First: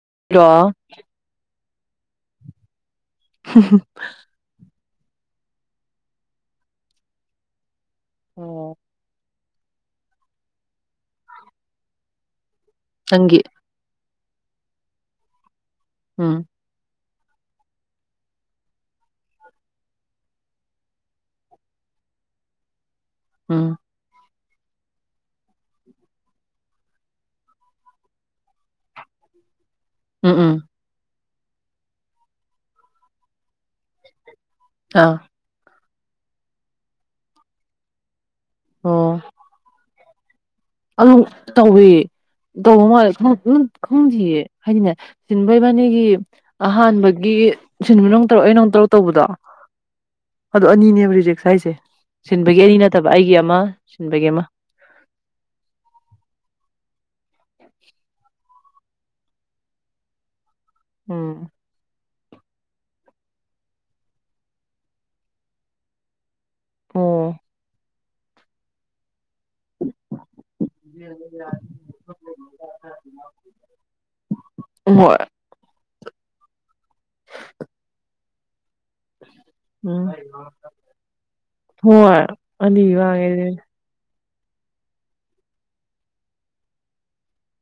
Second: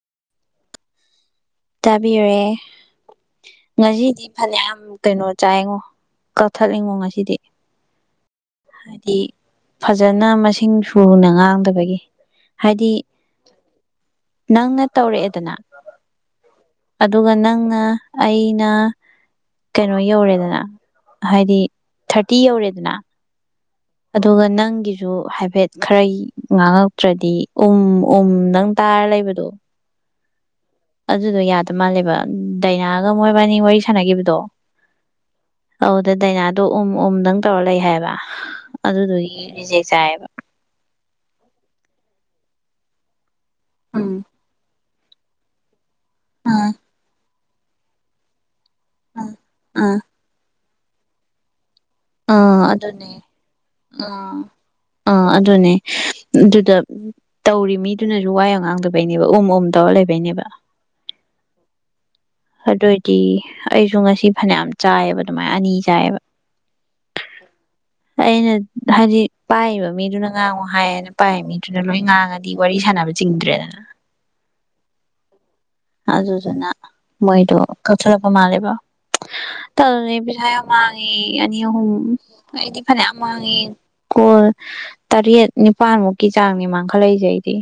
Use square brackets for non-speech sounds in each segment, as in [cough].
[unintelligible] ꯇꯥꯕꯤꯔꯦ ꯉꯁꯤꯗꯤ ꯐꯅꯌꯥꯝ ꯀꯩꯅꯣ ꯆꯥꯏꯉꯣ ꯀꯛꯊꯠꯂꯤꯉꯣ ꯉꯁꯤꯗꯤ ꯍꯥꯏꯗꯤ ꯐꯖꯅ ꯃꯁꯤꯡ ꯁꯨꯅ ꯉꯥꯡꯗꯕꯒꯤ ꯍꯥꯏꯗꯤ ꯅꯪꯒꯤ ꯅꯪꯅ ꯇꯧꯔꯛꯑꯦꯗꯅ ꯎꯝ ꯑꯗꯨꯒ ꯅꯪꯅ ꯑꯩꯅ ꯀꯩꯅꯣ ꯌꯧꯔꯦꯗꯅ ꯍꯥꯏꯗꯤ ꯊꯥꯔꯇꯤ ꯌꯧꯔꯦꯗꯅ ꯎꯝ ꯑꯗꯨꯒ ꯅꯪꯒꯤꯁꯨ ꯍꯥꯏꯐꯦꯠ ꯈꯔ ꯉꯥꯡꯉꯛꯇ꯭ꯔꯗꯤ ꯎꯝ ꯎꯝ ꯅꯪ ꯇꯥꯔ ꯂꯩ ꯑꯣꯏꯗꯣ ꯎꯝ ꯎꯝ ꯑꯗꯨꯗꯣ ꯌꯥꯗ ꯃꯥꯜꯂꯦꯕ ꯗꯥꯏꯅꯥꯒ ꯃꯣꯏꯕꯥꯅꯤ ꯋꯥꯔꯤ ꯁꯥꯟꯅꯈꯤꯕꯗꯣ ꯑꯥ ꯑꯧꯗ ꯗꯥꯏꯅꯥꯗꯣ ꯎꯝ ꯎꯝꯗꯪ ꯇꯧꯔ ꯂꯩ ꯍꯥꯏꯕ ꯑꯣ ꯑꯗꯨꯗꯨꯒꯤ ꯔꯤꯖꯦꯛ ꯆꯥꯏꯌꯦꯕ ꯑꯗꯨꯝ ꯇꯧꯋ ꯇꯧꯕ ꯃꯥꯜꯂꯦ ꯎꯝ ꯈꯪꯗꯌꯦ ꯍꯥꯏꯗꯤꯅꯦ ꯁꯤꯟꯕꯩꯕꯥꯅꯤꯒꯤ ꯑꯥ ꯑꯍꯥꯟꯕꯒꯤ ꯁꯤꯟꯕ ꯅꯨꯡ ꯇꯧꯔꯣꯑꯣ ꯑ ꯇꯔꯨꯛ ꯇꯧꯕꯗꯣ ꯑꯥ ꯑꯗꯨꯗꯣ ꯑꯅꯤꯅꯦꯕ ꯔꯤꯖꯦꯛꯁ ꯍꯥꯏꯁꯦ ꯁꯤꯟꯕꯒꯤ ꯑꯥ ꯑꯅꯤ ꯅꯠꯇꯕ ꯑꯗꯨꯅꯦ ꯑꯩꯒꯤ ꯑꯃ ꯁꯤꯟꯕꯒꯤ ꯑꯥ ꯑꯃ ꯑꯥ ꯑꯗꯨꯅꯦ ꯑꯗꯨꯗ ꯇꯧꯔꯤ ꯃꯤꯗꯨꯅꯁꯨ ꯋꯥꯏ ꯑ ꯉꯥꯡꯗꯕꯩꯅꯦꯕ ꯎꯝ ꯎꯝ ꯇꯧꯔ ꯂꯩꯕꯩꯅꯦꯕ ꯎꯝ ꯑꯗꫭꯏꯗꯤ ꯑꯩꯁꯨ ꯉꯁꯤ ꯐꯅꯌꯥꯝ ꯆꯥꯏꯑꯕ ꯑꯗꯨꯃꯥꯏꯅ ꯑꯅꯤ ꯆꯥꯏꯑꯕ ꯑꯣ ꯑꯩꯅ ꯍꯥꯏꯖꯤ ꯄꯥꯏꯕ ꯃꯤꯗꯨꯅ ꯉꯥꯡꯉꯨ ꯍꯥꯏꯌꯦꯅ ꯄꯥꯏꯕ ꯃꯤꯗꯨꯅ ꯂꯣꯏ ꯉꯥꯡꯉꯗꯤ ꯋꯥꯔꯤ ꯁꯥꯟꯅꯕ ꯆꯤꯡꯗ꯭ꯔꯦꯗꯅ ꯍ ꯑꯖ ꯁꯅ ꯃꯣꯏꯗꯨ ꯀꯊꯔꯛꯄ ꯃꯥꯂꯦꯕ ꯇ ꯎꯝ ꯄꯊꯥꯏ ꯑꯃꯥꯡꯦ ꯑꯅꯤ ꯍꯣꯏ ꯑꯍꯨꯝꯅꯤ ꯑꯅꯤ ꯐꯦ ꯃꯥꯡꯉꯦ ꯑꯃꯉꯦ ꯑꯗꯨꯅꯤ. ꯀꯣꯜ ꯇꯔꯦꯠ ꯅꯤꯄꯥꯜꯃꯨꯛꯀꯤ ꯆꯥꯡꯅꯤ ꯃꯥꯡꯈꯠꯂꯛꯏꯁꯩ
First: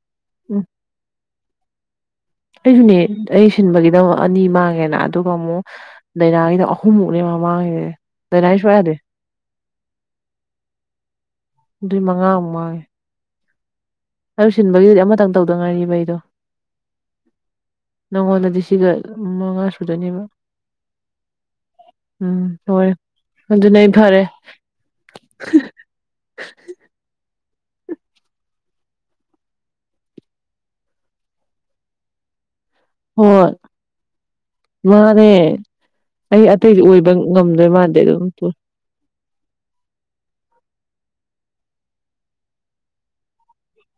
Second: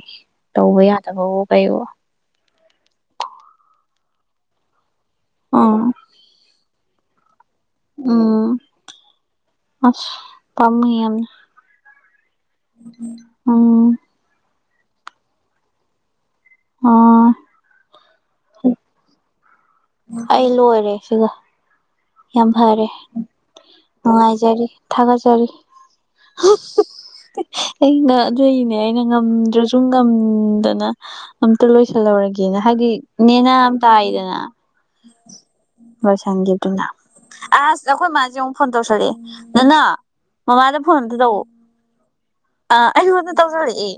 ꯎꯝ ꯇꯧꯕ ꯌꯥꯗꯕꯋ ꯀꯩꯋꯣ ꯑꯩꯁꯨꯅꯦ ꯑꯩ ꯁꯤꯟꯕꯒꯤꯗ ꯑꯅꯤ ꯃꯥꯡꯉꯦꯅ ꯑꯗꯨꯒ ꯑꯃꯨꯛ ꯑꯥ ꯗꯥꯏꯅꯥꯒꯤꯗ ꯑꯍꯨꯝꯃꯨꯛꯅꯦ ꯎꯝ ꯇꯔꯏꯁꯨꯋꯥꯔ ꯑꯁ ꯄꯥꯝꯃꯨꯏ ꯌꯥꯝꯅ ꯑꯗꯨꯏ ꯃꯉꯥ ꯑꯃꯨꯉꯥꯏ ꯑꯣꯝ ꯇꯧꯁꯤꯟꯕꯒꯤꯗꯨꯗꯤ ꯑꯃꯇꯪ ꯇꯧꯗꯧ ꯉꯥꯏꯔꯤꯕ ꯑꯩꯗꯣ ꯑꯣ ꯅꯪꯣꯟꯅꯗꯤꯁꯤꯒ ꯑꯩ ꯂꯣꯏꯔꯦ ꯁꯤꯒ ꯌꯥꯝ ꯎꯝ ꯐꯔꯦ ꯂꯣꯏꯔꯦ ꯑꯗꯨꯅ ꯑꯩ ꯐꯔꯦ ꯅꯨꯡꯉꯥꯏꯖꯔꯤ ꯊꯥꯒꯠꯆꯔꯤ [inaudible] ꯑꯩ ꯑꯗꯨꯒꯤꯅꯦ ꯑꯩꯅ ꯉꯝꯗ꯭ꯔꯁꯨ ꯉꯝꯗꯅ ꯑꯝꯇ ꯂꯣꯏꯁꯜꯍꯧꯔꯒꯦꯅ ꯍꯥꯏꯗꯤ ꯅꯦꯅ ꯍꯣꯏ ꯇꯥꯏꯗꯅ ꯃꯥꯅꯦ ꯕꯔꯁꯟ ꯑꯩ ꯑꯇꯩꯗꯤ ꯒꯤꯞꯇꯨꯅ ꯑꯣꯏꯕ ꯉꯝꯗꯣꯏ ꯑꯁ ꯃꯥꯟꯗꯦ ꯑꯩꯈꯣꯏ ꯑꯗꯨꯝ ꯃꯥꯁꯦ ꯑꯃꯨꯛ ꯐꯣꯟ ꯇꯧꯁꯂꯛꯑꯦ ꯅꯪꯅꯥ ꯃꯃꯥꯗ ꯐꯣꯟꯇ ꯇꯧ ꯑ ꯑꯩꯗ ꯇꯧꯁꯤꯜꯂꯛꯑꯦ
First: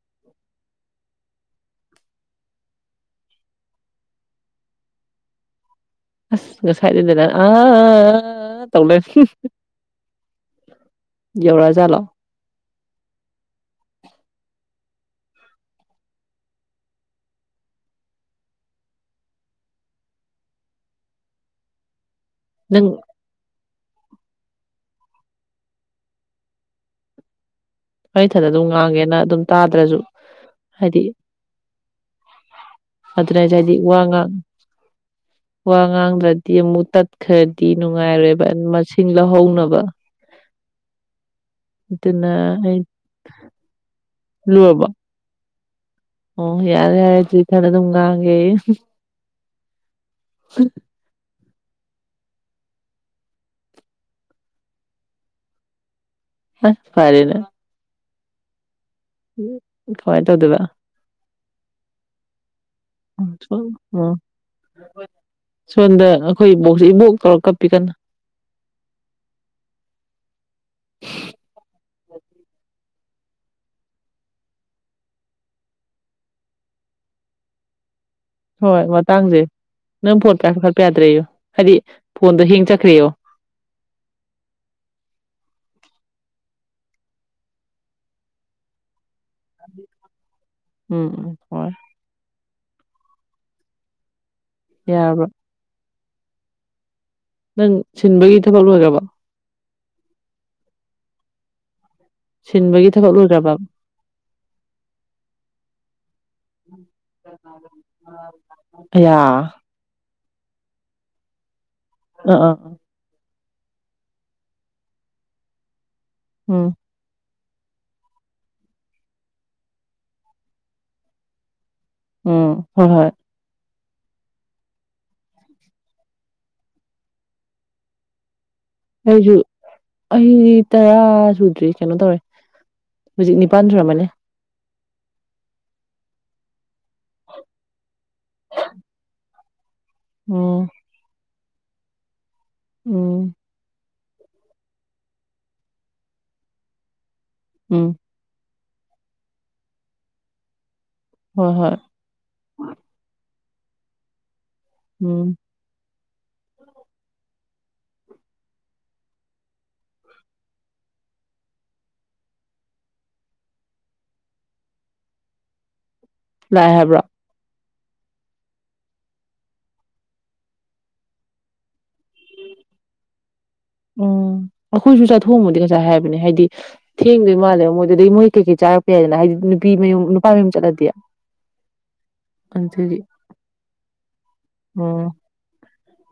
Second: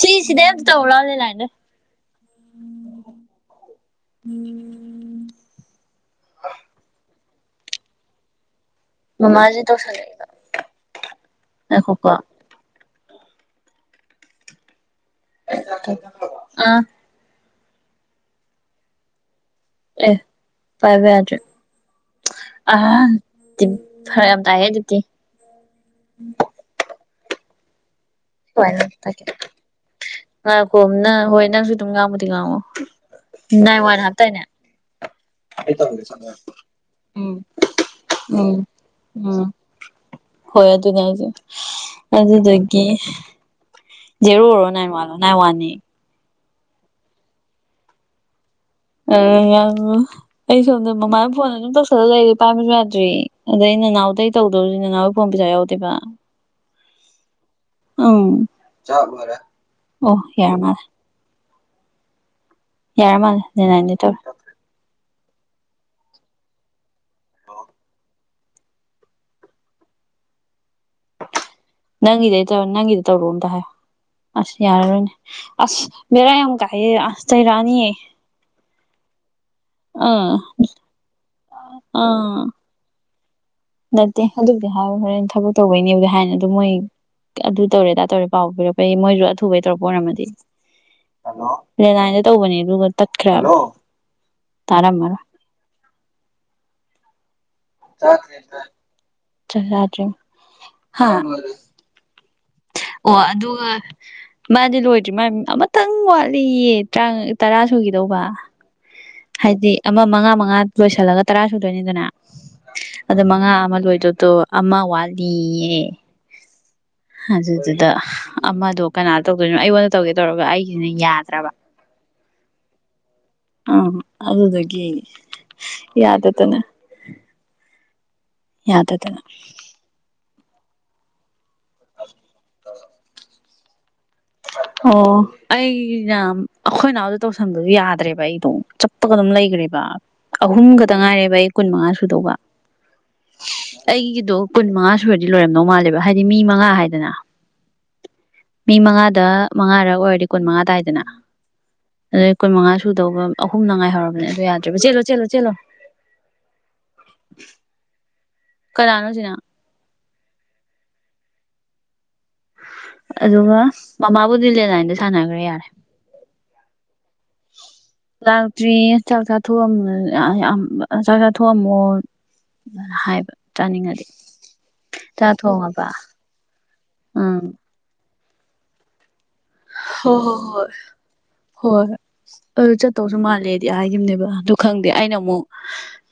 ꯁꯤꯁꯤꯗꯩ ꯑꯝ ꯇꯧ ꯂꯥꯂ ꯂꯥꯏꯟꯗ ꯎꯝ ꯑꯁ ꯉꯁꯥꯏꯗꯗꯦꯅ ꯑ ꯇꯧ ꯃꯃꯥꯁꯦ ꯇꯧꯁꯜꯂꯛꯏꯕ ꯧꯔꯥ ꯆꯂ ꯉꯥꯏꯈꯣꯀꯣ ꯑꯥ ꯑꯦ ꯄꯥꯏꯕ ꯌꯥꯔꯦ ꯑ ꯅꯪ ꯐꯔꯛ ꯌꯥꯝ ꯇꯥꯏꯌꯦ ꯗꯤꯇꯤ ꯃꯩꯊꯗ ꯑꯗꯨꯝ ꯉꯥꯡꯒꯦꯅ ꯑꯗꯨꯝ ꯇꯥꯗ꯭ꯔꯁꯨ ꯉ ꯍꯥꯏꯗꯤ ꯀꯣꯝꯅꯪ ꯍꯣꯏ ꯅꯪꯁꯨ ꯑꯗꯨꯝ ꯉꯥꯡꯕꯗꯤ ꯉꯥꯡꯉꯣ ꯑꯗꯨꯅ ꯍꯥꯏꯁꯦ ꯍꯥꯏꯗꯤ ꯏ ꯋꯥ ꯋꯥꯏꯅ ꯉꯥꯡ ꯍꯥꯞꯇꯅꯦ [inaudible] ꯋꯥ ꯉꯥꯡꯗ꯭ꯔꯗꯤ ꯑꯃꯨꯛ ꯇꯠꯈ꯭ꯔꯗꯤ ꯅꯨꯡꯉꯥꯏꯔꯣꯏꯕ ꯎꯝ ꯃꯁꯤꯡ ꯎꯝ ꯂꯧꯍꯧꯅꯕ ꯍꯣꯏ ꯑꯗꯨꯅꯦꯁꯨ ꯑꯗꯨꯅ ꯑꯩ ꯑꯗꯨꯗꯒꯤ ꯖꯦꯔꫭꯔꯣ ꯂꯣꯏꯔꯕꯣ ꯅꯥꯏꯟ ꯋꯥꯟꯂꫭ ꯅꯥꯏ ꯋꯥꯟꯅꯦ ꯑꯣ ꯌꯥꯔ ꯍꯥꯏꯇꯔꯤ ꯊꯔ ꯑꯗꯨꯒꯥꯡꯪꯦ ꯑ ꯌꯥ ꯑꯩꯁꯨꯗꯔꯃꯃ ꯐꯣꯟ ꯑꯗꯨꯝ ꯇꯧꯁꯂ ꯂꯩꯔꯤ ꯄꯥꯃꯤꯁꯨ ꯌꯥꯗ꯭ꯔꯤ ꯑꯗꯩ ꯅꯅꯥꯎꯗꯩ ꯇꯧꯗꯧꯁꯤ ꯅꯅꯥꯎꯒꯤ ꯐꯣꯟ ꯄꯩꯁꯥ ꯌꯥꯎꯗꯦꯕ ꯑ ꯐꯔꯅꯦ ꯑꯝ ꯑꯣ ꯀꯃꯥꯏꯅ ꯌꯥꯔ ꯇꯧꯗꯣꯏꯕ ꯃꯥꯔꯦ ꯃꯥꯜꯂꯦ ꯑ ꯅꯦꯅꯥꯏꯟꯗꯩ ꯑ ꯇꯧꯔꯦ ꯁꯣꯝꯗ ꯑꯩꯈꯣꯏ ꯏꯕꯣꯛꯁꯦ ꯏꯕꯣꯛ ꯇꯧꯔ ꯀꯞꯄꯤ ꯀꯟꯅ ꯅꯪꯒꯤꯗ ꯇ ꯅꯪꯒꯤꯗꯤ ꯇꯧꯔꯣꯑꯣ ꯇ ꯍꯥꯏ ꯑꯁ ꯌꯥꯔꯔꯣꯏꯅꯦ ꯑꯁ ꯕꯦꯔꯥ ꯌꯥꯝ ꯀꯥꯏꯌꯦ ꯑꯁ ꯆꯩꯔꯥꯅꯤꯌꯦ ꯍꯣꯏ ꯃꯇꯥꯡꯁꯦ ꯅꯪ ꯐꯣꯟ ꯄꯈꯠꯄ ꯌꯥꯗ꯭ꯔꯦ ꯑꯩꯣ ꯍꯥꯏꯗꯤ ꯐꯣꯟꯗꯣ ꯑꯥ ꯍꯦꯡ ꯆꯠꯈ꯭ꯔꯦ [inaudible] ꯅꯠꯇꯦ ꯑꯗꯨꯕꯨꯗꯤ ꯍꯥꯏ ꯍꯣꯔꯦꯟ ꯊꯕꯛ ꯇꯧꯕꯩꯅꯦꯕꯗꯤ ꯍꯥꯏꯅ ꯑꯗꯨꯝ ꯃꯣꯏ ꯑꯗꯨ ꯇꯧꯔꯦꯗꯥ ꯇꯧꯔꯦꯥꯎ ꯄꯤꯔꯛꯄ ꯃꯣꯏꯁꯨ ꯊꯨꯕꯩ ꯇꯧꯔꯛꯄ ꯑꯣꯏꯔꯝꯃꯗꯤ ꯎꯝ ꯎꯝ ꯍꯣꯏ ꯂꯦ ꯂꯟꯗ ꯇꯧꯕꯅꯤ ꯇ ꯈ ꯇꯔꯥ ꯃꯔꯥ ꯌꯥꯔꯕ꯭ꯔꯣ ꯅꯪ ꯁꯤꯟꯕꯒꯤ ꯊꯕꯛ ꯂꯣꯏꯈ꯭ꯔꯔꯕ ꯆꯗꯔꯤ ꯍꯥ ꯁꯤꯟꯕꯒꯤ ꯊꯕꯛ ꯑꯣ ꯂꯣꯏꯈ꯭ꯔꯕ ꯑꯗꯨꯒ ꯃꯥꯗꯤ ꯂꯣꯏꯗ꯭ꯔꯤ ꯃꯥ ꯑꯃꯇꯪ ꯋꯥꯠꯂꯤꯌꯦꯥ ꯇꯔꯥ ꯁꯨꯈꯤꯗꯧꯕ ꯑꯌꯥ ꯍꯥꯏꯗꯤ ꯑꯃ ꯃꯉꯥ ꯃꯉꯥ ꯂꯣꯏꯁꯤꯜꯂꯒ ꯇꯔꯥ ꯁꯨꯗꯣꯏꯅꯤꯗꯅ ꯑꯥ ꯑꯥ ꯑꯗꯨ ꯉꯉꯥ ꯑꯃ ꯂꯣꯏꯗꯗꯣ ꯑꯃ ꯋꯥꯠꯂꯤꯌꯦ ꯎꯝ ꯑꯗꯨꯗꯨꯗ ꯑꯃꯗꯣ ꯀꯅꯥ ꯇꯧꯗꯣꯏꯅꯣ ꯑꯩꯉꯣꯟꯗ ꯇꯧꯒꯦ ꯇꯧꯔꯒ ꯑꯩꯁꯤꯅ ꯌꯥꯗ꯭ꯔꯕ ꯎꯝ ꯍꯣꯏ ꯍꯣꯏ ꯑ ꯑꯗꯨꯗꯒꯦ ꯌꯥꯗꯇꯅ ꯍꯁꯨꯨ ꯑꯩ ꯇꯔꯥ ꯁꯨꯗ꯭ꯔꯤ ꯀꯩꯅꯣ ꯇꯧꯔꯦ ꯍꯧꯖꯤꯛ ꯅꯤꯄꯜ ꯁꯨꯔꯝꯃꯅꯦ ꯑꯣ ꯑꯩꯅ ꯑꯩꯈꯣꯏ ꯅꯥꯎꯗ ꯇꯧꯁꯟꯕꯁꯨ ꯌꯥꯗ꯭ꯔꯦꯕ ꯑꯩꯗꯣ ꯆꯞꯄꯒ ꯑꯗꯨꯝ ꯂꯩ ꯎꯝ ꯑꯍꯨꯝꯒꯇ ꯉꯥꯏꯔꯦꯕ ꯑꯩ ꯀꯨꯟ ꯃꯉꯥ ꯁꯨꯗꯧꯕ ꯎꯝ ꯑꯩꯒꯤꯗꯣ ꯀꯨꯟ ꯃꯉꯥ ꯁꯨꯔꯗꯤ ꯂꯣꯏꯔꯝꯗꯧ ꯃꯥꯜꯂꯦꯕ ꯍꯥꯏꯗꯤ ꯃꯤ ꯃꯉꯥ ꯍꯥꯏꯗꯅ ꯎꯝ ꯃꯤ ꯃꯉꯥꯗ ꯃꯉꯥꯔꯛ ꯑꯣꯏꯔꯗꯤ ꯀꯨꯟ ꯃꯉꯥ ꯇꯏꯗꯅ ꯍꯣꯏ ꯍꯣꯏ ꯑꯗꯨꯗꯩ ꯀꯨꯟ ꯃꯉꯥ ꯁꯨꯗꯧꯕ ꯑꯍꯨꯝ ꯅꯉꯥꯏ ꯍꯧꯔꯕꯅꯦ ꯑꯗꯨ ꯌꯥꯗ꯭ꯔꯦꯕ ꯆꯦꯜꯂꯣ ꯎꯝ ꯆꯦꯜꯂꯣ ꯆꯦꯜꯂꯣ ꯀꯗꯥꯅꯣꯁꯤꯅ ꯑꯗꯨꯒ ꯃꯃꯥꯕꯨꯗꯤ ꯂꯦꯟꯂꯥꯏꯟꯗ ꯁꯥꯟꯅꯈ꯭ꯔꯦ ꯌꯥꯔꯦ ꯂꯑ ꯍꯥꯏꯕ꯭ꯔꯣ ꯂꯥꯛꯇ꯭ꯔꯤꯌꯦ ꯆꯥꯛ ꯆꯥꯑ ꯆꯥꯛ ꯆꯥ ꯊꯣꯡꯑꯝꯃꯣ ꯑꯗꯨꯅ ꯍꯥꯏꯕ ꯆꯥꯅꯤꯡꯉꯗꯤ ꯎꯝ ꯑꯩꯈꯣꯏꯁꯨ ꯆꯥꯛ ꯆꯥꯊꯣꯛꯑꯝꯕꯗꯤ ꯊꯣꯡꯉꯕ ꯉꯁꯥꯏ ꯍꯥꯏꯕꯅꯦ ꯍꯥꯏꯗꯤ ꯊꯦꯡꯗꯣꯏ ꯎꯝ ꯃꯥꯜꯂꯦꯕ ꯃꯣꯏꯗꯨꯗꯒꯤ ꯃꯣꯏ ꯀꯩ ꯀꯩ ꯆꯥꯔꯛꯄ ꯌꯥꯏꯗꯅ ꯍꯥꯏꯗꯤ ꯅꯨꯄꯤ ꯃꯌꯨꯝ ꯍꯣꯏ ꯅꯨꯄꯥ ꯃꯌꯨꯝ ꯍꯣꯏ ꯆꯠꯂꯗꯤꯦ ꯍꯣꯏ ꯑꯗꯨ ꯆꯠꯇꯧꯁꯨ ꯃꯥꯜꯂꯦꯗꯤ ꯍꯥꯏꯈꯤꯕꯅꯦꯕ ꯑꯗꯨ ꯈꯪꯗꯦ ꯎꯝ ꯑꯩꯅ ꯑꯃꯨꯛ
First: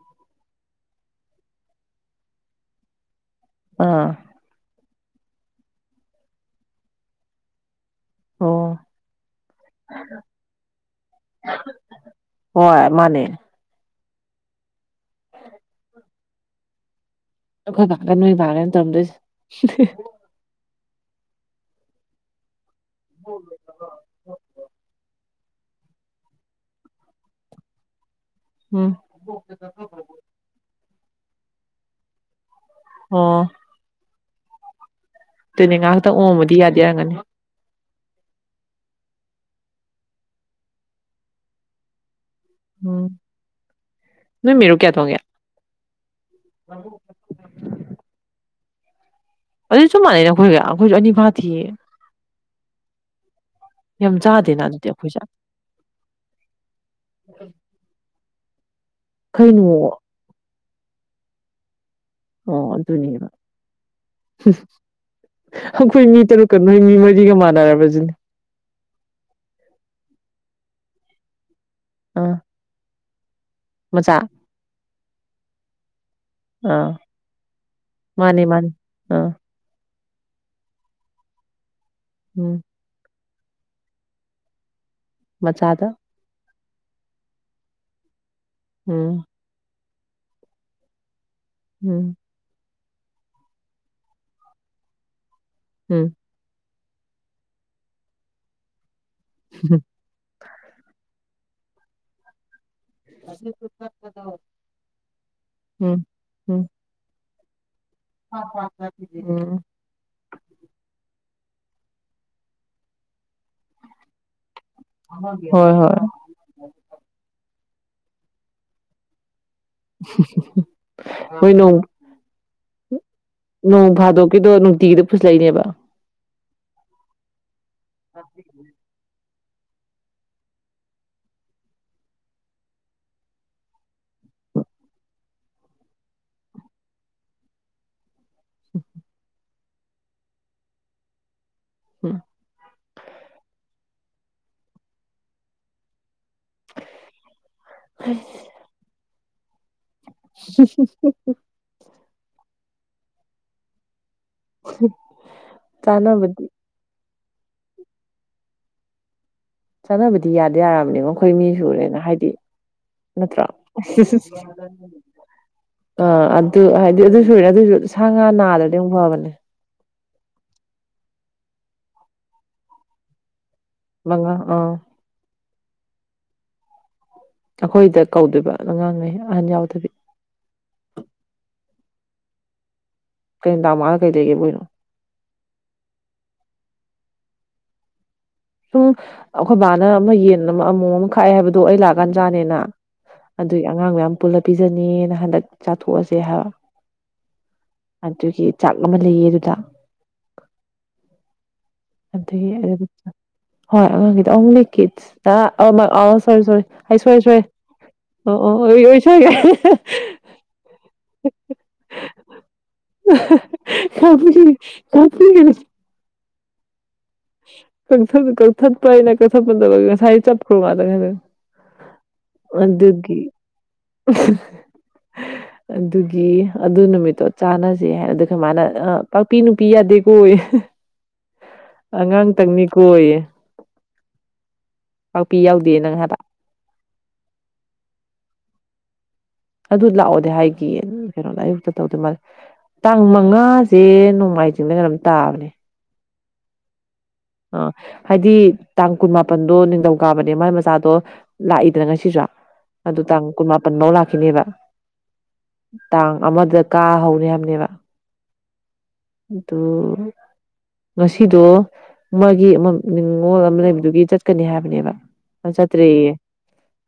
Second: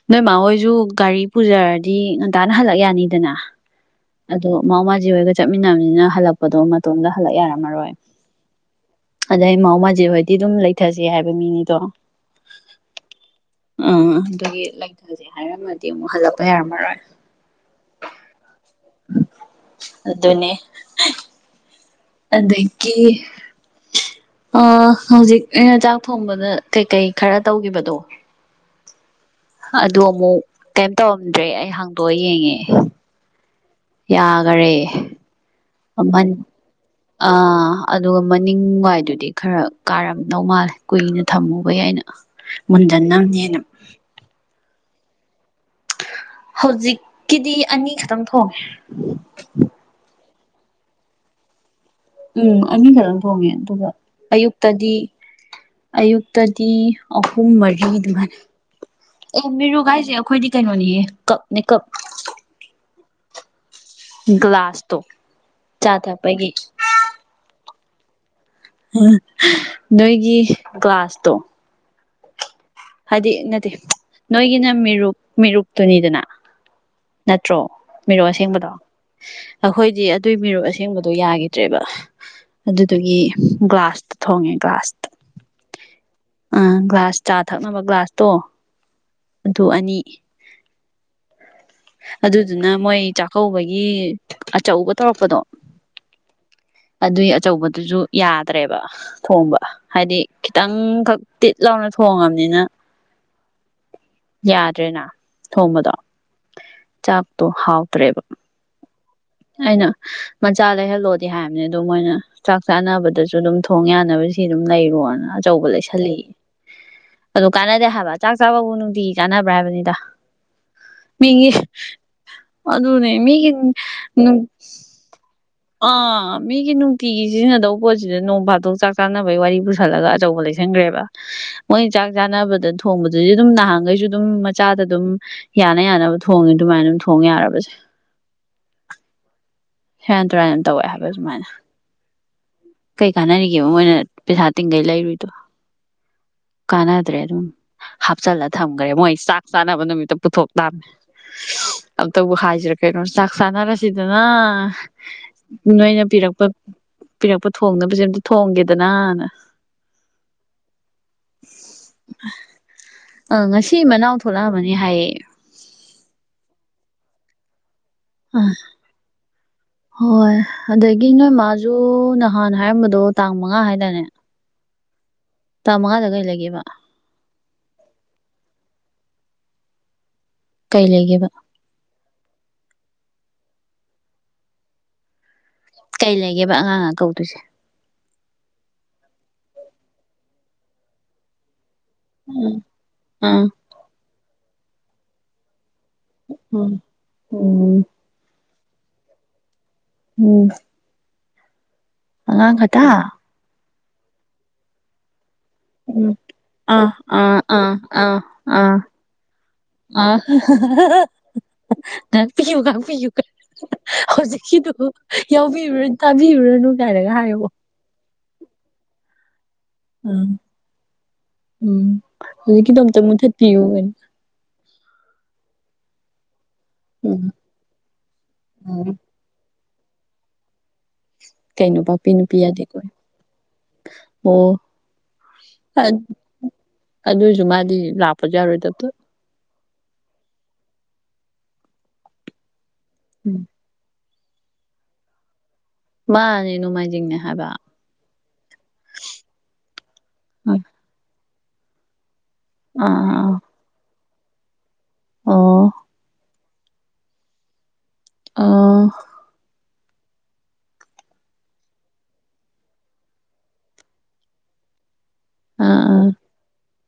ꯅꯣꯏꯃ ꯍꯣꯏꯁꯨ ꯁꯨ ꯒꯥꯔꯤ ꯄꯨꯖꯔꯗꯤ ꯉꯟꯇꯥꯅ ꯍꯜꯂꯛ ꯌꯥꯅꯤꯗꯅ ꯑꯥ ꯑꯗꯣ ꯃꯥ ꯃꯥ ꯖꯤ ꯍꯣꯏꯒ ꯆꯠꯃꯤꯟꯅꯕꯅꯤꯅ ꯍꯜꯂꯛꯄꯗꯣ ꯃꯇꯣꯝꯇ ꯍꯜꯂꯛ ꯌꯥꯔꯝꯃꯔꯣꯏ ꯑꯣ ꯑꯗ ꯑꯩ ꯃꯥꯃꯁ ꯍꯣꯏꯗꯤ ꯑꯗꯨꯝ ꯂꯩꯊꯁ ꯍꯥꯏꯕ ꯃꯤꯅꯤꯗꯣ ꯍꯣꯏ ꯃꯥꯅꯦ ꯎꯝ ꯑꯗꯨꯒꯤ ꯂꯩꯊꯁꯦ ꯍꯥꯏꯔꯝꯃꯗꯤ ꯑꯃꯨꯛ ꯍꯜꯂꯛꯄ ꯌꯥꯔꯝꯃꯔꯣꯏ ꯑꯣꯏ ꯒꯔ ꯒꯔ ꯇꯗ ꯑꯗꯨꯅꯦ ꯑꯗꯒꯤ ꯑ ꯍꯧꯖꯤꯛ ꯏ ꯆꯥꯛ ꯊꯣꯡꯕꯗ ꯀꯩꯀꯩ ꯈꯔ ꯇꯧꯈꯤꯕꯗꯣ ꯎꯝ ꯑꯗꯨ ꯑꯃꯨꯛ ꯀꯩꯝ ꯇꯧꯔꯝꯗ꯭ꯔꯦ ꯑꯩ ꯍꯥꯡꯗꯣꯛꯑ ꯌꯦꯡꯉꯦ ꯑ ꯌꯥꯈꯔꯦ ꯇꯅꯦ ꯀꯥꯥꯛꯗ ꯃꯟ ꯑꯣꯝꯗꯤꯗꯦ ꯑꯥ ꯑꯗꯨꯒ ꯃꯅꯤꯡ ꯋꯥꯏꯗꯨꯗꯤ ꯈꯔ ꯀꯥꯔꯝꯗꯧ ꯃꯥꯜꯂꯦ ꯀꯨꯏꯅ ꯊꯝꯃꯨꯕ ꯌꯥꯏꯅ ꯃꯟꯗꯟꯅꯝ ꯅꯅ ꯀ ꯇꯣꯡꯉꯦ ꯍꯧꯖꯤꯛꯀꯤꯗꯤ ꯑꯅꯤ ꯈꯛꯇꯪ ꯊꯣꯡꯉꯦ ꯑꯩꯣꯏ ꯑꯩꯣꯏ ꯑꯅꯤꯐ ꯊꯤ ꯎꯝ ꯑꯅꯤꯈꯛꯪ ꯊꯣꯡꯉꯦ ꯑꯗꯨꯒ ꯌꯥꯝ ꯆꯥꯗꯦꯅ ꯑꯗꯨꯗꯤ ꯑꯌꯨꯛꯇꯗꯤ ꯑꯩꯈꯣꯏꯁꯦ ꯑꯌꯨꯛꯇꯗꯤ ꯑꯍꯨꯝ ꯃꯔꯤ ꯑꯗꯨꯃꯥꯏꯅ ꯑꯦ ꯀꯩꯅꯣ ꯃꯤꯔꯨꯒꯥꯏꯁꯦ ꯑꯩꯈꯣꯏꯗꯤ ꯀꯩꯅꯣ ꯋꯥꯅꯤꯌꯦ ꯀꯞꯅꯦ ꯀꯞ ꯑꯣ ꯑꯗꯨ ꯑꯗꯨꯅꯦꯕ ꯒ꯭ꯂꯥꯁꯇꯣ ꯆꯥ ꯑꯩꯈꯣꯏ ꯃꯤ ꯊꯛꯄꯒꯤ ꯇꯔꯨꯛꯀ ꯅꯣꯏ ꯃꯤ ꯃꯔꯤꯒ ꯃꯥꯟꯅꯔꯕ ꯅꯣꯏꯒꯤ ꯀ꯭ꯂꯥꯁꯇꯣ ꯑꯥ ꯍꯥꯏꯗꯤ ꯅꯠꯇꯦ ꯃꯆꯥ ꯅꯣꯏꯒꯤꯅ ꯃꯤꯔꯨꯞ ꯃꯤꯔꯨꯞꯇꯨꯅꯤꯗꯅ ꯑꯥ ꯅꯠꯇ꯭ꯔꯣ ꯃꯤꯔꯣ ꯃꯥꯅꯦ ꯃꯥꯅꯦ ꯑꯁꯦꯡꯕꯗꯣ ꯑꯥ ꯑꯩꯈꯣꯏꯗꯤ ꯑꯗꯨꯏ ꯃꯤꯔꯨꯞ ꯑꯁꯦꯡꯕꯗꯣ ꯌꯥꯈꯤꯗ꯭ꯔꯦꯕ ꯎꯝ ꯑꯗꯨꯗꯨꯒꯤ ꯒ꯭ꯂꯥꯁꯇ ꯊꯣꯡꯉꯦ ꯒ꯭ꯂꯥꯁꯇ ꯃꯆꯥꯥꯗ ꯑ ꯒ꯭ꯂꯥꯁ ꯆꯥ ꯊꯛꯅꯕ ꯒ꯭ꯂꯥꯁꯇꯣ ꯎꯝ ꯑꯗꯨ ꯑꯅꯤ ꯎꯝ ꯑꯗꯨꯗꯨꯅ ꯃꯣꯏ ꯆꯥꯛꯀꯧꯕꯒꯤ ꯑꯆꯧꯕ ꯇꯧꯔꯛꯄꯗꯣ ꯎꯝ ꯑꯗꯨꯏ ꯑꯆꯧꯕꯗꯨꯁꯨ ꯌꯥꯗ꯭ꯔꯦꯕ ꯊꯣꯡꯕ ꯍꯥꯏꯗꯤ ꯈꯤꯇꯪꯈꯛ ꯇꯤꯠ ꯂꯥꯎꯅ ꯊꯣꯡꯉꯕꯅꯤꯅ ꯌꯥꯗ꯭ꯔꯦꯅ ꯊꯣꯡꯕꯗꯣ ꯎꯝ ꯥꯛꯣ ꯍꯥꯎ ꯍ ꯍ ꯍ [inaudible] ꯑꯩꯅ ꯃꯆꯥ ꯂꯩꯍꯜꯂꯣꯗꯤ ꯍꯥꯏꯕꯅꯦ ꯑꯗꯨ ꯃꯣꯏꯅ ꯆꯥꯛ ꯆꯥꯅꯕꯗꯁꯨ ꯑꯗꯨꯝ ꯊꯣꯡ ꯌꯥꯅꯕꯁꯤ ꯑꯗꯨꯝ ꯂꯩꯔꯣꯅ ꯑꯆꯧꯕ ꯍꯣꯏ ꯍꯣꯏ ꯂꯩꯁꯜꯂꯤ ꯑ ꯀꯥꯟꯅꯗꯦ ꯍꯥꯏꯕ ꯆꯥꯛ ꯆꯥꯕꯕꯨ ꯅꯨꯡꯗꯤ ꯀꯥꯟꯅꯕ ꯗ ꯃꯤꯒꯤ ꯍꯣꯏ ꯅꯣꯡ ꯑꯗꯨꯅꯦ ꯃꯤꯒꯤ ꯀꯗꯣ ꯅꯨꯡꯇꯤꯒꯤꯗ ꯐꯜꯂꯛꯏꯅꯦꯕ ꯑꯥ ꯃꯤꯒꯤ ꯅꯨꯡꯇꯤꯒꯤ ꯁꯤꯖꯤꯟꯅꯗꯧꯕ ꯄꯣꯠꯁꯤꯗ ꯅꯣꯡ ꯐꯥꯗꯣꯛ ꯆꯥꯛ ꯆꯥꯅꯕ ꯑꯦ ꯆ ꯆꯣꯡꯗꯤ ꯑꯗꯨꯝ ꯅꯍꯈꯩꯁꯨꯝ ꯃꯆꯥꯗ ꯑꯗꯨꯝ ꯌꯥꯅ ꯌꯥꯅꯕ ꯊꯣꯡꯉꯦ ꯑꯗꯨꯃꯥꯏꯅ ꯑꯗꯨꯝ ꯊꯣꯡ ꯌꯥꯔꯕꯁꯦ ꯍꯦꯔꯥꯟ ꯇꯨꯔꯥꯟ ꯇꯧꯋꯦ ꯍꯥꯏꯕ ꯁꯨꯃꯥꯏꯅ ꯎꯝ ꯀꯩ ꯀꯥꯟꯅꯔꯤꯒꯦ ꯃꯣꯏꯅ ꯄꯩꯁꯥ ꯇꯤꯡꯈꯩ ꯂꯩꯔꯨꯏꯗꯣ ꯀꯥꯟꯅꯗ꯭ꯔꯦ ꯑꯗꯨꯝ ꯍꯥꯞꯆꯤꯜꯂ ꯊꯝꯈ꯭ꯔꯦ ꯃꯣꯏ ꯆꯥꯛ ꯆꯥꯅꯕ ꯅꯨꯃꯤꯠ ꯑ ꯄꯨꯊꯣꯛ ꯇꯕꯃꯦ ꯑꯝꯇꯕꯨ ꯍꯥꯏꯁꯤ꯭ꯔꯥ ꯀꯩꯅꯣ ꯆꯥꯛ ꯁꯥꯟꯅꯔꯁꯤꯗꯅ ꯅꯣꯏꯅ ꯄꯤꯔꯛꯄ ꯆꯥꯅꯕꯗꯤ ꯄꯤꯔꯛꯄ ꯊꯣꯡꯅꯕꯁꯦ ꯑꯝꯇ ꯊꯣꯡꯒꯦꯗꯅꯅ ꯆꯥꯅꯕꯗꯤ ꯌꯥꯗ ꯌꯥꯔꯕꯅꯤ ꯃꯈꯣꯏ ꯃꯤ ꯁꯨꯔꯦꯅ ꯍꯥꯏꯗꯤ ꯑ ꯅꯠꯇ꯭ꯔ ꯉꯁꯤ ꯃꯅꯥꯎ ꯊꯣꯛꯂꯛꯑꯃꯅꯤ ꯍꯥꯏꯌꯦ ꯑ ꯑꯗꯨ ꯍꯥꯏꯗꯤ ꯑꯗꯨ ꯁꯨꯦ ꯑꯗꯨꯏꯁꯨ ꯁꯥ ꯉꯥ ꯑ ꯅꯥꯗ꯭ꯔꯗꯤ ꯑꯃꯨꯛ ꯐꯕꯅꯦ ꯍꯣꯏ ꯑꯗꯒꯤ ꯅꯣꯏ ꯃꯥꯁꯨ ꯅꯍꯥꯟ ꯍꯥꯏꯔꯝꯕꯗꯣ ꯇꯥꯡꯕ ꯂꯉ ꯑꯥ [unintelligible] [inaudible] ꯇꯥꯃꯉꯥꯗ ꯀꯩ ꯂꯩꯒꯦꯕ ꯑꯩꯈꯣꯏꯗ ꯀꯧꯗꯣꯏꯕ ꯑꯉꯥꯡꯉꯩ ꯑꯍꯟ ꯌꯥꯎꯗꯕꯤ ꯀꯩ ꯂꯩꯒꯦꯕ ꯀꯩ ꯇ ꯃꯥꯒ ꯀꯩ ꯂꯩꯒꯦꯕꯅꯣ ꯀꯩ ꯂꯩꯒꯦꯕ ꯑꯉꯥꯡ ꯑꯀꯧꯗꯣꯏꯁꯦ ꯁꯨꯝ ꯑꯩꯈꯣꯏ ꯕꯥꯅ ꯑꯃ ꯌꯦꯟ ꯑꯃ ꯑꯃꯣ ꯑꯃ ꯈꯥꯛꯑꯦ ꯍꯥꯏꯕꯗꯣ ꯑꯩ ꯂꯥꯛ ꯒꯟꯖ꯭ꯔꯥꯅꯦꯅ ꯑꯥ ꯎꯝ ꯑꯗꯨꯏ ꯑꯉꯥꯡ ꯃꯌꯥꯝ ꯄꯨꯜꯂ ꯄꯤꯖꯅꯤꯅ ꯍꯟꯗꯛ ꯆꯥꯊꯣꯛꯑꯁꯦ ꯍꯥꯏꯕ ꯎꯝ ꯑꯗꯨꯒꯤ ꯆꯥꯛ ꯑꯃ ꯂꯩꯌꯦ ꯑꯗꯨꯗ ꯎꯝ ꯑꯉꯥꯡ ꯈꯇꯥ ꯑꯗꯨꯗꯒꯤ ꯍꯣꯏ ꯑꯉꯥꯡꯒꯤꯗ ꯑꯣꯡꯂꯤ ꯀꯤꯠꯁ ꯑ ꯑ ꯑ ꯎꯝ ꯁꯣꯔꯤ ꯁꯣꯔꯤ ꯑꯥ ꯍꯥꯏ ꯁꯔꯦ ꯑꯥ ꯁꯣꯏꯔꯦ ꯑꯥ ꯑꯥ ꯑꯣ ꯑꯣ ꯑꯣꯏ ꯑꯣꯏ ꯁꯣꯏ [unintelligible] [inaudible] ꯅꯪ ꯄꯤꯌꯨ ꯄꯤꯌꯨ ꯍꯧꯖꯤꯛꯀꯤꯗꯨ ꯌꯥꯎꯕꯤꯔꯨꯔ ꯇꯥꯕꯤꯔꯨꯔꯅꯨ ꯀꯥꯏꯅꯒ ꯍꯥꯏꯌꯣ ꯀꯧꯊ ꯀꯧꯊ ꯄꯥꯏꯅ ꯁꯄꯗ ꯁ ꯎꯝ ꯆꯞꯈ ꯃꯥꯗ ꯎꯝ ꯀꯣ ꯍꯧꯖꯤꯛꯀꯤꯗꯣ ꯑꯝꯇ ꯑꯒꯤ ꯃꯨꯊꯠꯄꯤꯌꯨ ꯀꯩꯅꯣ ꯑꯗꯨꯒꯤ ꯑꯗꯨ ꯅꯨꯃꯤꯠꯇꯣ ꯎꯝ ꯆꯥꯟꯅꯁꯦ ꯍꯥꯏ ꯑꯗꯨ ꯃꯥꯅ ꯑ ꯎꯝ ꯄꯥꯛꯄꯤ ꯅꯨꯄꯤ ꯌꯥꯗꯦ ꯀꯣ ꯀꯩꯅꯣ ꯄꯥꯛꯄꯤ ꯅꯨꯄꯤ ꯑꯉꯥꯡꯇꯪꯅꯤ ꯌꯥꯗꯦꯀꯣ ꯀꯣꯌꯦ ꯑꯣ ꯌꯥꯎꯗꯦ ꯅꯪ ꯍꯥꯏꯕ ꯑꯗꯨꯏꯁꯨ ꯃꯥꯗꯤ ꯂꯥꯛꯄ ꯄꯖꯥ ꯑꯣꯏ ꯇ ꯑꯗꯨ ꯂꯥꯛꯑꯣꯗꯤ ꯍꯥꯏꯒꯌꯦ ꯀꯩꯅꯣ ꯑꯌꯨꯛꯇ ꯇꯧꯗ ꯃꯥꯜꯂꯦ ꯇꯥꯡ ꯎꯝ ꯃꯉꯥꯁꯦ ꯃꯥꯏ ꯆꯤꯡꯗꯅ ꯑꯗꯨꯝ ꯇꯥꯕꯅꯦ ꯃꯥ ꯅꯅꯨ ꯃꯥꯏꯖꯤꯡꯅ ꯑꯥ ꯍꯥꯏꯗꯤ ꯇꯥꯡ ꯀꯨꯟ ꯃꯥꯄꯟꯗꯣ ꯅꯤꯡꯊꯧꯀꯥꯕꯅꯦ ꯃꯥꯥꯏ ꯑꯥ ꯃꯆꯥꯗꯣ ꯂꯥꯛꯏꯗꯅ ꯉꯁꯤꯁꯨ ꯑꯗꯨ ꯇꯥꯡ ꯑꯥ ꯀꯨꯟꯃꯄꯟꯐꯧ ꯂꯥꯛꯈꯤꯅꯦꯕ ꯑꯣ ꯇꯥꯡ ꯑꯃꯗ ꯀꯥ ꯍꯧꯅꯤ ꯍꯥꯏꯕꯅꯦꯕ ꯑ ꯗꯣ ꯉꯁꯤꯗꯣ ꯃꯥꯒꯤ ꯑꯃ ꯅꯤꯉꯣꯜ ꯑꯃ ꯂꯩꯕꯗꯨꯒꯤ ꯆꯠꯀꯅꯤ ꯍꯥꯏꯕꯅꯦꯕ ꯑꯥ ꯆꯠꯇ꯭ꯔꯔꯤꯌꯦ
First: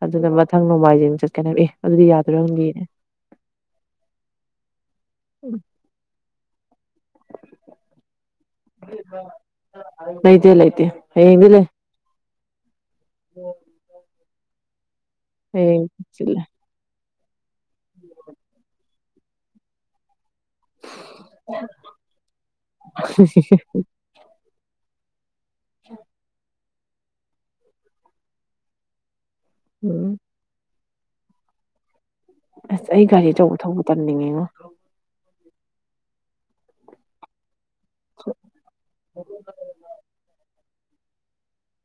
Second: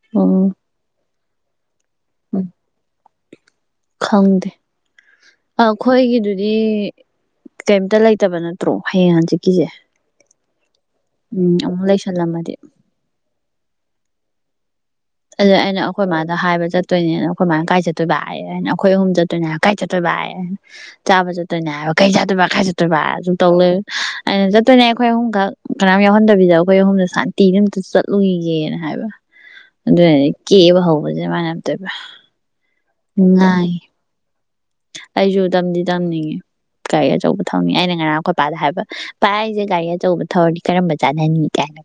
ꯑꯗꯨꯅ ꯑꯣ ꯃꯊꯪ ꯅꯣꯡꯃꯥꯏꯖꯤꯡ ꯆꯠꯀꯅꯦ ꯑꯦ ꯑꯗꯨꯗꯤ ꯌꯥꯗ꯭ꯔꯣꯏꯒꯤꯅꯦ ꯈꯪꯗꯦ ꯑꯩꯈꯣꯏꯒꯤꯗꯨꯗꯤ ꯀꯩꯝꯇ ꯂꯩꯇꯦ ꯐꯠꯇꯕ ꯅꯠꯇ꯭ꯔꯣ ꯍꯌꯦꯡ ꯍꯪꯆꯤꯠꯀꯤꯁꯦ ꯂꯩꯇꯦ ꯂꯩꯇꯦ ꯎꯝ ꯑꯃꯨꯛ ꯂꯩꯁꯜꯂꯝꯃꯗꯤ ꯎꯝ ꯑꯗꯨꯗ ꯑꯩꯅ ꯑꯩꯈꯣꯏ ꯃꯥꯗ ꯆꯤꯜꯂꯦ ꯍꯥꯏꯕ ꯆꯠꯇꯣꯏꯅꯦꯅ ꯑꯩꯈꯣꯏꯃꯥꯏꯅ ꯀꯥꯏ ꯆꯠꯇꯣꯏꯕ ꯍꯥꯏꯌꯦ ꯍꯥꯏ ꯑꯩꯈꯣꯏ ꯑꯍꯨꯝ ꯆꯠꯇꯣꯏꯅꯦ ꯍꯥꯏ ꯀꯥꯏ ꯆꯠꯇꯣꯏꯕ ꯍꯥꯏꯦ ꯑꯦ ꯆꯥꯕ ꯆꯠꯇꯣꯏꯅꯦ ꯍꯥꯏꯕ ꯀꯩ ꯆꯠꯇꯣꯏꯕ ꯈꯥꯏ ꯆꯠꯇꯣꯏꯕ ꯑꯗꯨ ꯇꯧ ꯂꯩ ꯑꯩꯅ ꯆ ꯑꯗꯨꯣꯏꯅꯦ ꯑꯩꯈꯣꯏ ꯑꯍꯨꯝꯈꯛ ꯀꯅꯥꯝ ꯌꯥꯎꯍꯟꯗꯕꯤꯗꯎ ꯑꯩꯈꯣꯏ ꯑꯍꯨꯝꯗ ꯁꯥꯟꯇꯤꯗ ꯑꯝꯇ ꯆꯠꯂꯨꯏꯒꯦꯅ ꯍꯥꯏꯕ ꯎꯝ ꯑꯗꯨꯅꯗꯤ ꯀꯦꯕ ꯍꯧꯋ ꯦ ꯃꯅꯦꯝꯇꯕ [inaudible] ꯑꯁ ꯑꯩ ꯒꯥꯔꯤ ꯑꯆꯧꯕ ꯊꯧꯕ ꯇꯝꯅꯤꯡꯉꯤꯉꯣ ꯑꯩꯁꯨ ꯇꯝꯗꯤ ꯇꯝꯅꯤꯡꯉꯦ ꯒꯥꯥꯏ ꯑꯆꯧꯕ ꯊꯧꯅꯤ ꯑꯩꯅ ꯉꯔꯥꯡꯈꯣꯠꯄꯥꯗ ꯍꯥꯏꯕ ꯄꯚꯥꯏ ꯑꯩꯁꯦ ꯒꯥꯔꯤ ꯑꯆꯧꯕ ꯊꯧꯔꯗꯤ ꯀꯔꯝꯕ ꯆꯥꯅꯍꯅꯤꯡꯉꯤ ꯀꯅ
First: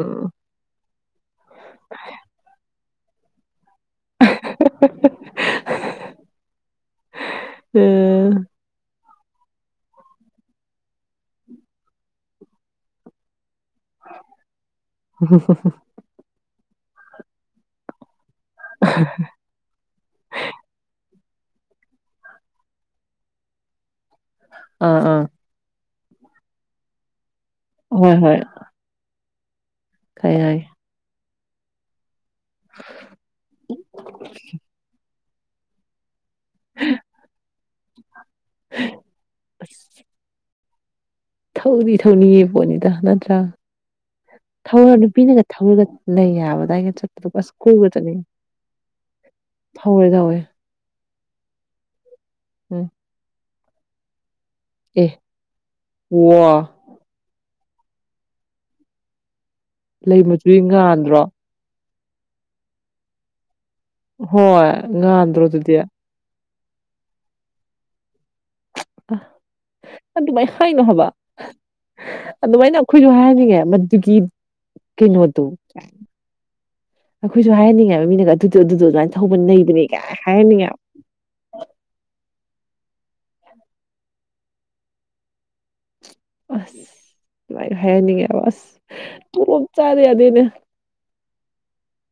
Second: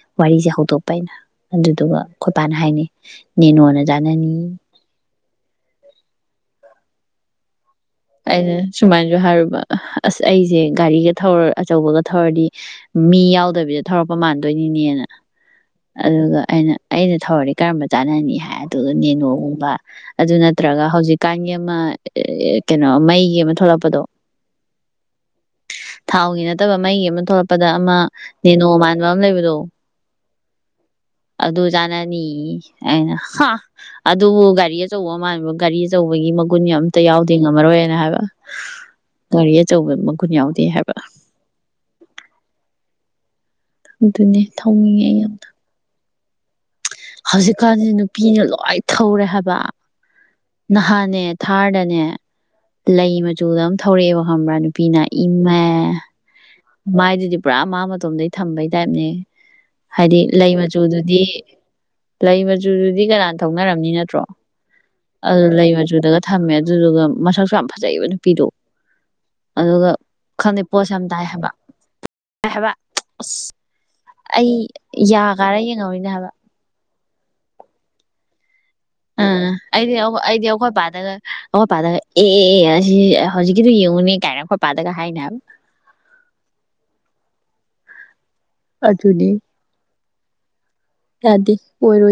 ꯎꯝ ꯋꯥꯔꯤꯁꯦ ꯍꯧꯗꯣꯛꯄ ꯑꯩꯅ ꯑꯗꯨꯗꯨꯒ ꯑꯩꯈꯣꯏ ꯄꯅ ꯍꯥꯏꯅꯤꯩ ꯅꯦꯅꯣꯅ ꯅꯅꯤ [inaudible] [unintelligible] [inaudible] [inaudible] ꯑ ꯁꯨꯃꯥꯏ ꯑ ꯑꯩꯁꯦ ꯒꯥꯔꯤ ꯑꯧꯕ ꯌꯥ ꯇꯗꯕꯤꯗ ꯊꯧꯔꯛꯄ ꯃꯥꯟꯗꯣꯏꯅꯤꯅꯦꯅ ꯑꯗꯨꯒ ꯑꯩꯅ ꯑꯩꯅ ꯊꯧꯔꯗꯤ ꯀꯔꯝꯕ ꯆꯥꯅꯅꯤ ꯍꯥꯏ ꯑꯗꯨꯒ ꯅꯦꯅꯨꯒꯨꯝꯕ ꯑꯗꯨ ꯅꯠꯇ꯭ꯔꯒ ꯍꯧꯖꯤꯛꯀꯥꯟꯒꯤ ꯑꯃ ꯀꯩꯅꯣ ꯃꯩꯒꯤ ꯑꯃ ꯊꯣꯛꯂꯛꯄꯗꯣ ꯑꯝ ꯎꯝ ꯊꯥꯎꯒꯤ ꯅꯠꯇꯕ ꯃꯩꯒꯤ ꯑꯃ ꯊꯣꯛꯂꯛꯄꯗ ꯑꯃ ꯅꯦꯅꯣ ꯃꯥꯟꯕ ꯑꯃ ꯂꯩꯕꯗꯣ ꯀꯩꯏ ꯑꯗꯨ ꯆꯥꯅꯅꯤ ꯑꯩꯅ ꯍꯥ ꯑꯗꯨꯕꯨ ꯒꯥꯔꯤ ꯑꯆꯧꯕ ꯃꯥꯟꯕ ꯒꯥꯔꯤ ꯑꯆꯧꯕ ꯇꯧꯕꯒꯤ ꯃꯒꯨꯟ ꯑꯇ ꯌꯥꯎꯗꯦ ꯉꯝꯃꯔꯣꯏꯅ ꯍꯥꯏꯕ ꯒꯥꯔꯤ ꯑꯆꯧꯕ ꯃꯒꯨꯟ ꯌꯥꯎꯗꯦ ꯍꯥꯏꯕ ꯊꯧꯅꯤ ꯊꯧꯅꯤꯌꯦ ꯄꯣꯠꯅꯤꯗ ꯅꯠꯇ꯭ꯔꯥ ꯑꯗꯨꯅꯦ ꯊꯧꯔ ꯊꯧꯅꯤꯡꯉꯦ ꯅꯨꯄꯤꯅꯒ ꯊꯧꯔꯒ ꯂꯩ ꯌꯥꯕꯗꯏ ꯍꯧꯖꯤꯛꯀꯥꯟꯁꯤ ꯅꯨꯄꯤꯅ ꯂꯣꯏ ꯊꯧꯔꯦ ꯍꯥꯏꯕ ꯊꯧꯔꯦ ꯊꯧꯋꯦ ꯅꯍꯥꯟꯅꯦ ꯊꯥꯔꯗꯅꯦ ꯎꯝ ꯂꯩ ꯃꯆꯨꯗ ꯑꯃ ꯊꯧꯔꯛꯑꯦꯕꯀ ꯈ꯭ꯔꯥ ꯅꯨꯄꯤꯅ ꯑꯦ ꯏꯃ ꯋꯥ ꯃꯥꯏꯗꯨꯗꯤ ꯄꯨꯔꯥ ꯃꯥ ꯃꯇꯣꯝꯗꯒꯤꯩ ꯊꯝꯕꯩ ꯇꯥꯏꯞꯅꯦ ꯍꯥꯏꯗꯤ ꯂꯩ ꯃꯆꯨꯗꯤ ꯉꯥꯟꯗ꯭ꯔꯣ ꯃꯆꯨꯗꯨꯗꯤ ꯂꯩ ꯃꯆꯨꯗꯨꯗꯤ ꯀꯅꯥꯅ ꯊꯧꯅꯔꯝꯅꯤ ꯅꯠꯇ꯭ꯔꯣ ꯍꯣꯏ ꯉꯥꯟꯗ꯭ꯔꯣ ꯑꯗꯨ ꯂꯩ ꯑꯗꯨꯗꯤ ꯃꯆꯨꯗꯒ ꯊꯝꯃꯦ ꯑꯗꯨꯗꯨꯒ ꯃꯁꯛꯁꯨ ꯌꯥꯝ ꯐꯖꯩꯑꯕ ꯅꯨꯄꯤꯗꯣ ꯑꯗꯨꯒ ꯑꯗꯨꯃꯥꯏꯅ ꯈꯪꯗꯦ ꯍꯥꯏꯅꯣ ꯄꯣꯠꯁꯨ ꯌꯥꯝ ꯇꯥꯏ ꯍꯥꯏꯕ [unintelligible] [inaudible] ꯑꯗꯨꯃꯥꯏꯅ ꯑꯩꯈꯣꯏꯁꯨ ꯍꯥꯏꯅꯤꯡꯉꯦ ꯃꯗꯨꯒꯤ ꯑꯩ ꯌꯥ ꯀꯩꯅꯣꯗꯣ ꯀꯥꯔ ꯌꯦꯡꯍꯧꯔꯤꯅꯦ ꯍꯥꯏꯕ ꯑꯩꯈꯣꯏꯁꯨ ꯍꯥꯏꯍꯟꯅꯤꯡꯉꯦꯕ ꯃꯤꯅꯒ ꯑꯗꯨ ꯑ ꯑꯩꯗꯤ ꯑꯩꯗꯤ ꯑꯩꯈꯣꯏ ꯄꯥꯗꯒ ꯑꯩꯈꯣꯏ ꯄꯥꯗꯒ ꯑꯦ ꯁꯤ ꯍꯧꯖꯤꯛꯀꯤꯗꯨꯣ ꯌꯦꯡꯉꯨꯅꯦ ꯀꯥꯏꯅ ꯈꯣꯠ ꯄꯗꯒ ꯍꯥꯏꯅꯦꯕ ꯑꯁ ꯂꯥꯏ ꯍꯥꯏꯍꯟꯅꯤꯡꯉꯦ ꯑꯁ ꯇꯨꯡꯂꯣꯞ ꯆꯥꯗ ꯌꯥꯗꯦꯅꯦ ꯌꯥꯗꯤ ꯑꯣꯏꯔ